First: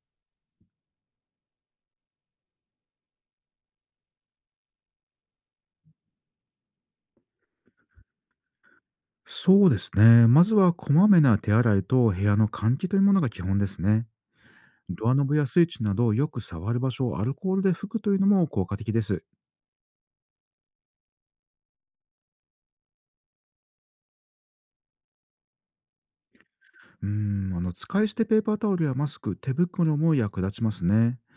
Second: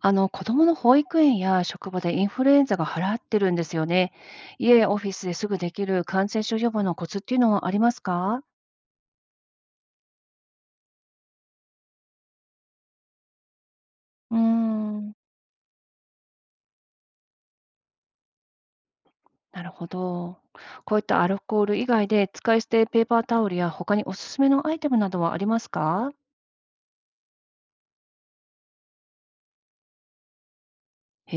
あの子どもの保育園や職場でインフルエンザが払ってるんですよね。家やオフィスですぐできる感染症予防のコツっていうのはありますか？そうですね。まずはこまめな手洗いと部屋の換気というものが基本ですね。うードん、アノブやスイッチなどよく触る場所をアルコールで拭くというのも効果的です。なるほど。こういったアルコール以外で使い捨てペーパータオルや他におすすめのアイテムなどはありますか？使い捨てペーパータオルやマスク、手袋も役立ちますね。へ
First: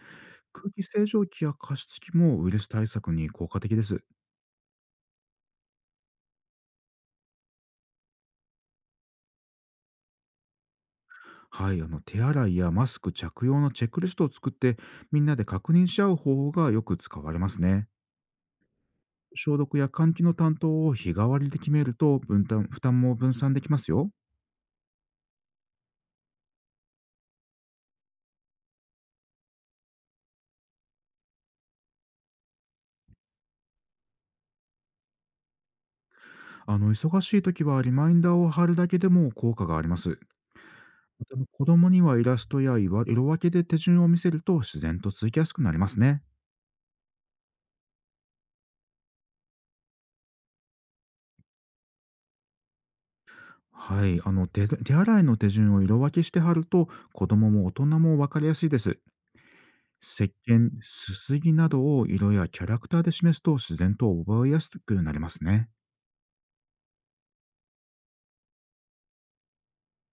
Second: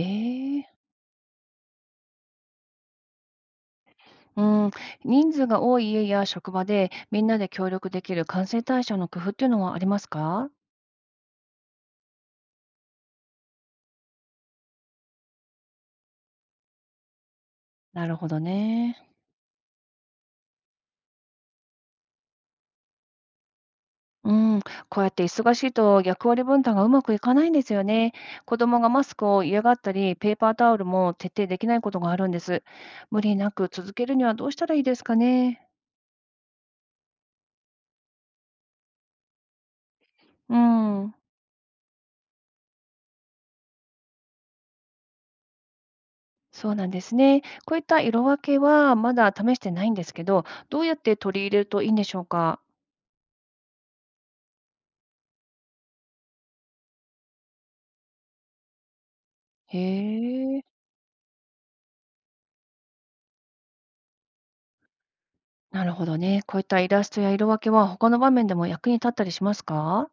え。空気清浄機や加湿器もウイルス対策に効果的です。うん、人数が多い家や職場でみんなで協力できる感染対象の工夫っていうのはありますか？はい、手洗いやマスク着用のチェックリストを作って、みんなで確認し合う方法がよく使われますね。なるほどね。消毒や換気の担当を日替わりで決めると分担負担も分散できますよ。うん、こうやって忙しいと役割分担がうまくいかないんですよね。子供がマスクを嫌がったり、ペーパータオルも徹底できないことがあるんです。無理なく続けるにはどうしたらいいですかね。忙しい時はリマインダーを貼るだけでも効果があります。まうん、た、子供にはイラストや色分けで手順を見せると自然と続きやすくなりますね。そうなんですね。こういった色分けはまだ試してないんですけど、どうやって取り入れるといいんでしょうか。はい、手洗いの手順を色分けして貼ると子供も大人も分かりやすいです。へ石え、鹸、すすぎなどを色やキャラクターで示すと自然と覚えやすくなりますね。なるほどね。こういったイラストや色分けは他の場面でも役に立ったりしますか？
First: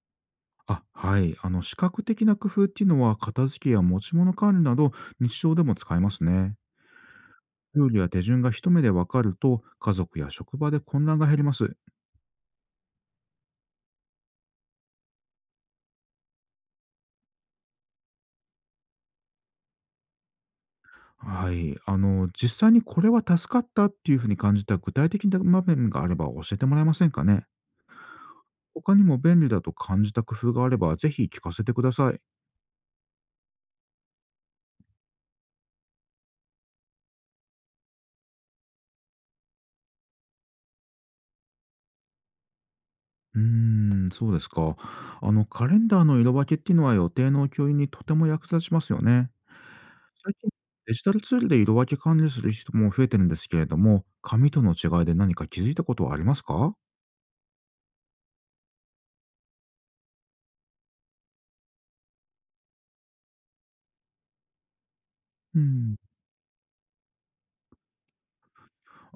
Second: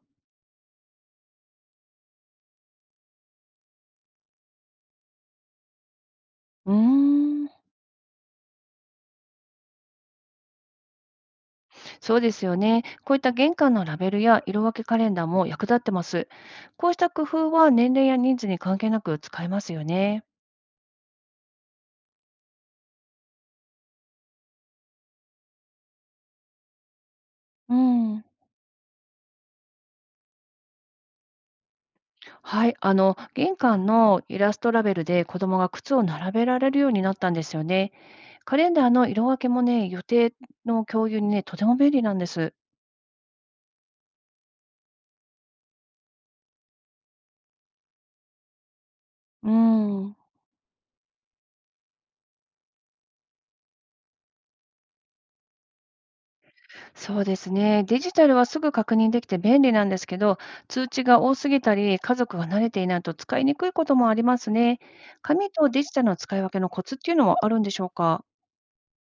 あ、はい。視覚的な工夫っていうのは、片付けや持ち物管理など、日常でも使えますね。うーん。ルールや手順が一目でわかると、家族や職場で混乱が減ります。そうですよね。こういった玄関のラベルや色分けカレンダーも役立ってます。こうした工夫は年齢や人数に関係なく使えますよね。はい。実際にこれは助かったっていうふうに感じた具体的な場面があれば教えてもらえませんかね。うん。他にも便利だと感じた工夫があれば、ぜひ聞かせてください。はい。あの、玄関のイラストラベルで子供が靴を並べられるようになったんですよね。カレンダーの色分けもね、予定の共有にね、とても便利なんです。うーん、そうですか。カレンダーの色分けっていうのは予定の共有にとても役立ちますよね。うん。最近、デジタルツールで色分け管理する人も増えてるんですけれども、紙との違いで何か気づいたことはありますか？そうですね。デジタルはすぐ確認できて便利なんですけど、通知が多すぎたり、家族が慣れていないと使いにくいこともありますね。紙うとデジん。タルの使い分けのコツっていうのはあるんでしょうか？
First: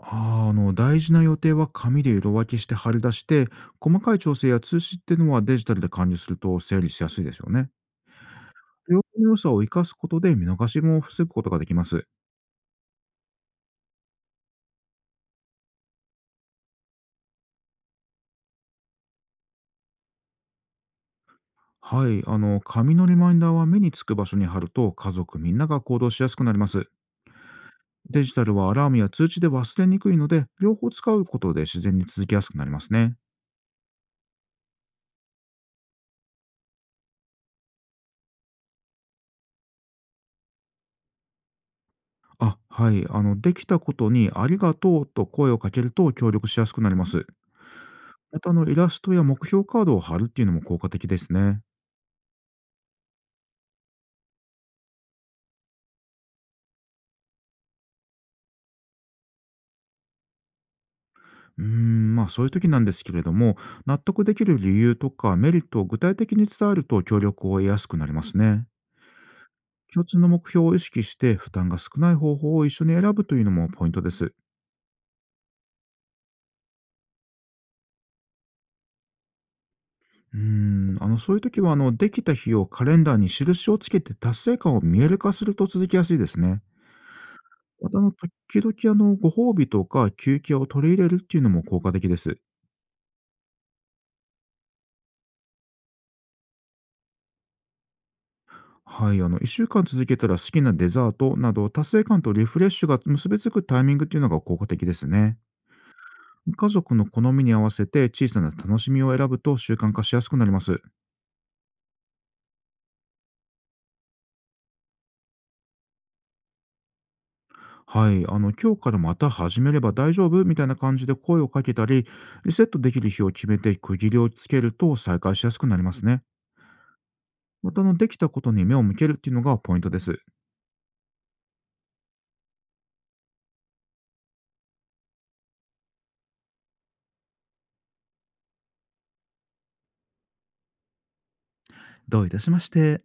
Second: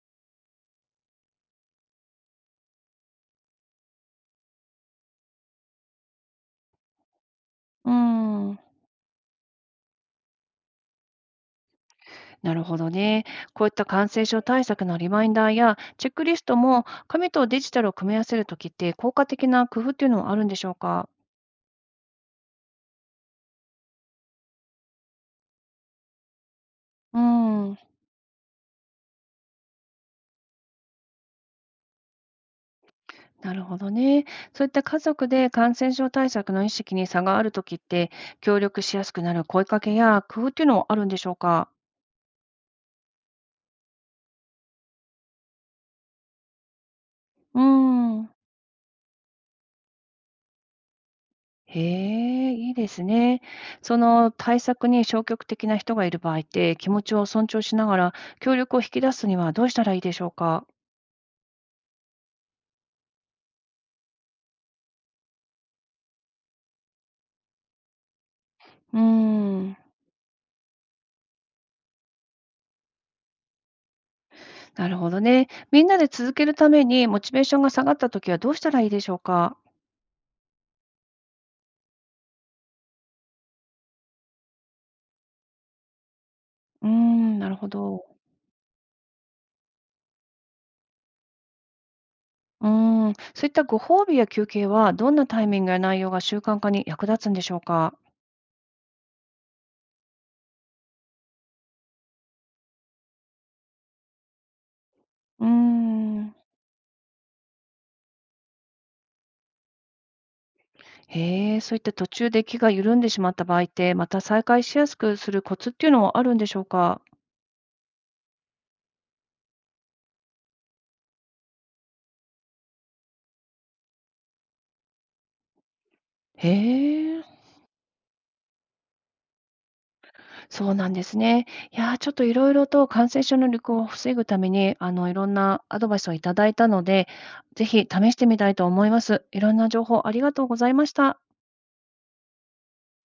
大事な予定は紙で色分けして貼り出して、細かい調整や通知っていうのはデジタルで管理すると整理しやすいですよね。うーん、両方の良さを生かすことで見逃しも防ぐことができます。なるほどね。こういった感染症対策のリマインダーやチェックリストも、紙とデジタルを組み合わせるときって効果的な工夫っていうのはあるんでしょうか？はい、紙のリマインダーは目につく場所に貼ると家族みんなが行動しやすくなります。うーん。デジタルはアラームや通知で忘れにくいので、両方使うことで自然に続きやすくなりますね。なるほどね。そういった家族で感染症対策の意識に差があるときって、協力しやすくなる声かけや工夫っていうのもあるんでしょうか？あ、はい、できたことにありがとうと声をかけると協力しやすくなります。うーん。また、イラストや目標カードを貼るっていうのも効果的ですね。へえ、いいですね。その対策に消極的な人がいる場合って、気持ちを尊重しながら協力を引き出すにはどうしたらいいでしょうか？まあそういう時なんですけれども、納得できる理由とかメリットを具体的に伝えると協力を得やすくなりますね。うーん。共通の目標を意識して負担が少ない方法を一緒に選ぶというのもポイントです。なるほどね。みんなで続けるためにモチベーションが下がったときはどうしたらいいでしょうか？そういう時は、できた日をカレンダーに印をつけて達成感を見える化すると続きやすいですね。うーん、なるほまた、ど。時々、ご褒美とか休憩を取り入れるっていうのも効果的です。うーん、そういったご褒美や休憩は、どんなタイミングや内容が習慣化に役立つんでしょうか？はい、1週間続けたら好きなデザートなど、達成感とリフレッシュが結びつくタイミングっていうのが効果的ですね。うーん。家族の好みに合わせて小さな楽しみを選ぶと習慣化しやすくなります。へえ、そういった途中で気が緩んでしまった場合って、また再開しやすくするコツっていうのはあるんでしょうか？はい、今日からまた始めれば大丈夫みたいな感じで声をかけたり、リセットできる日を決めて区切りをつけると再開しやすくなりますね。へえ、また、できたことに目を向けるっていうのがポイントです。そうなんですね。いやー、ちょっといろいろと感染症の流行を防ぐために、いろんなアドバイスをいただいたので、ぜひ試してみたいと思います。いろんな情報ありがとうございました。どういたしまして。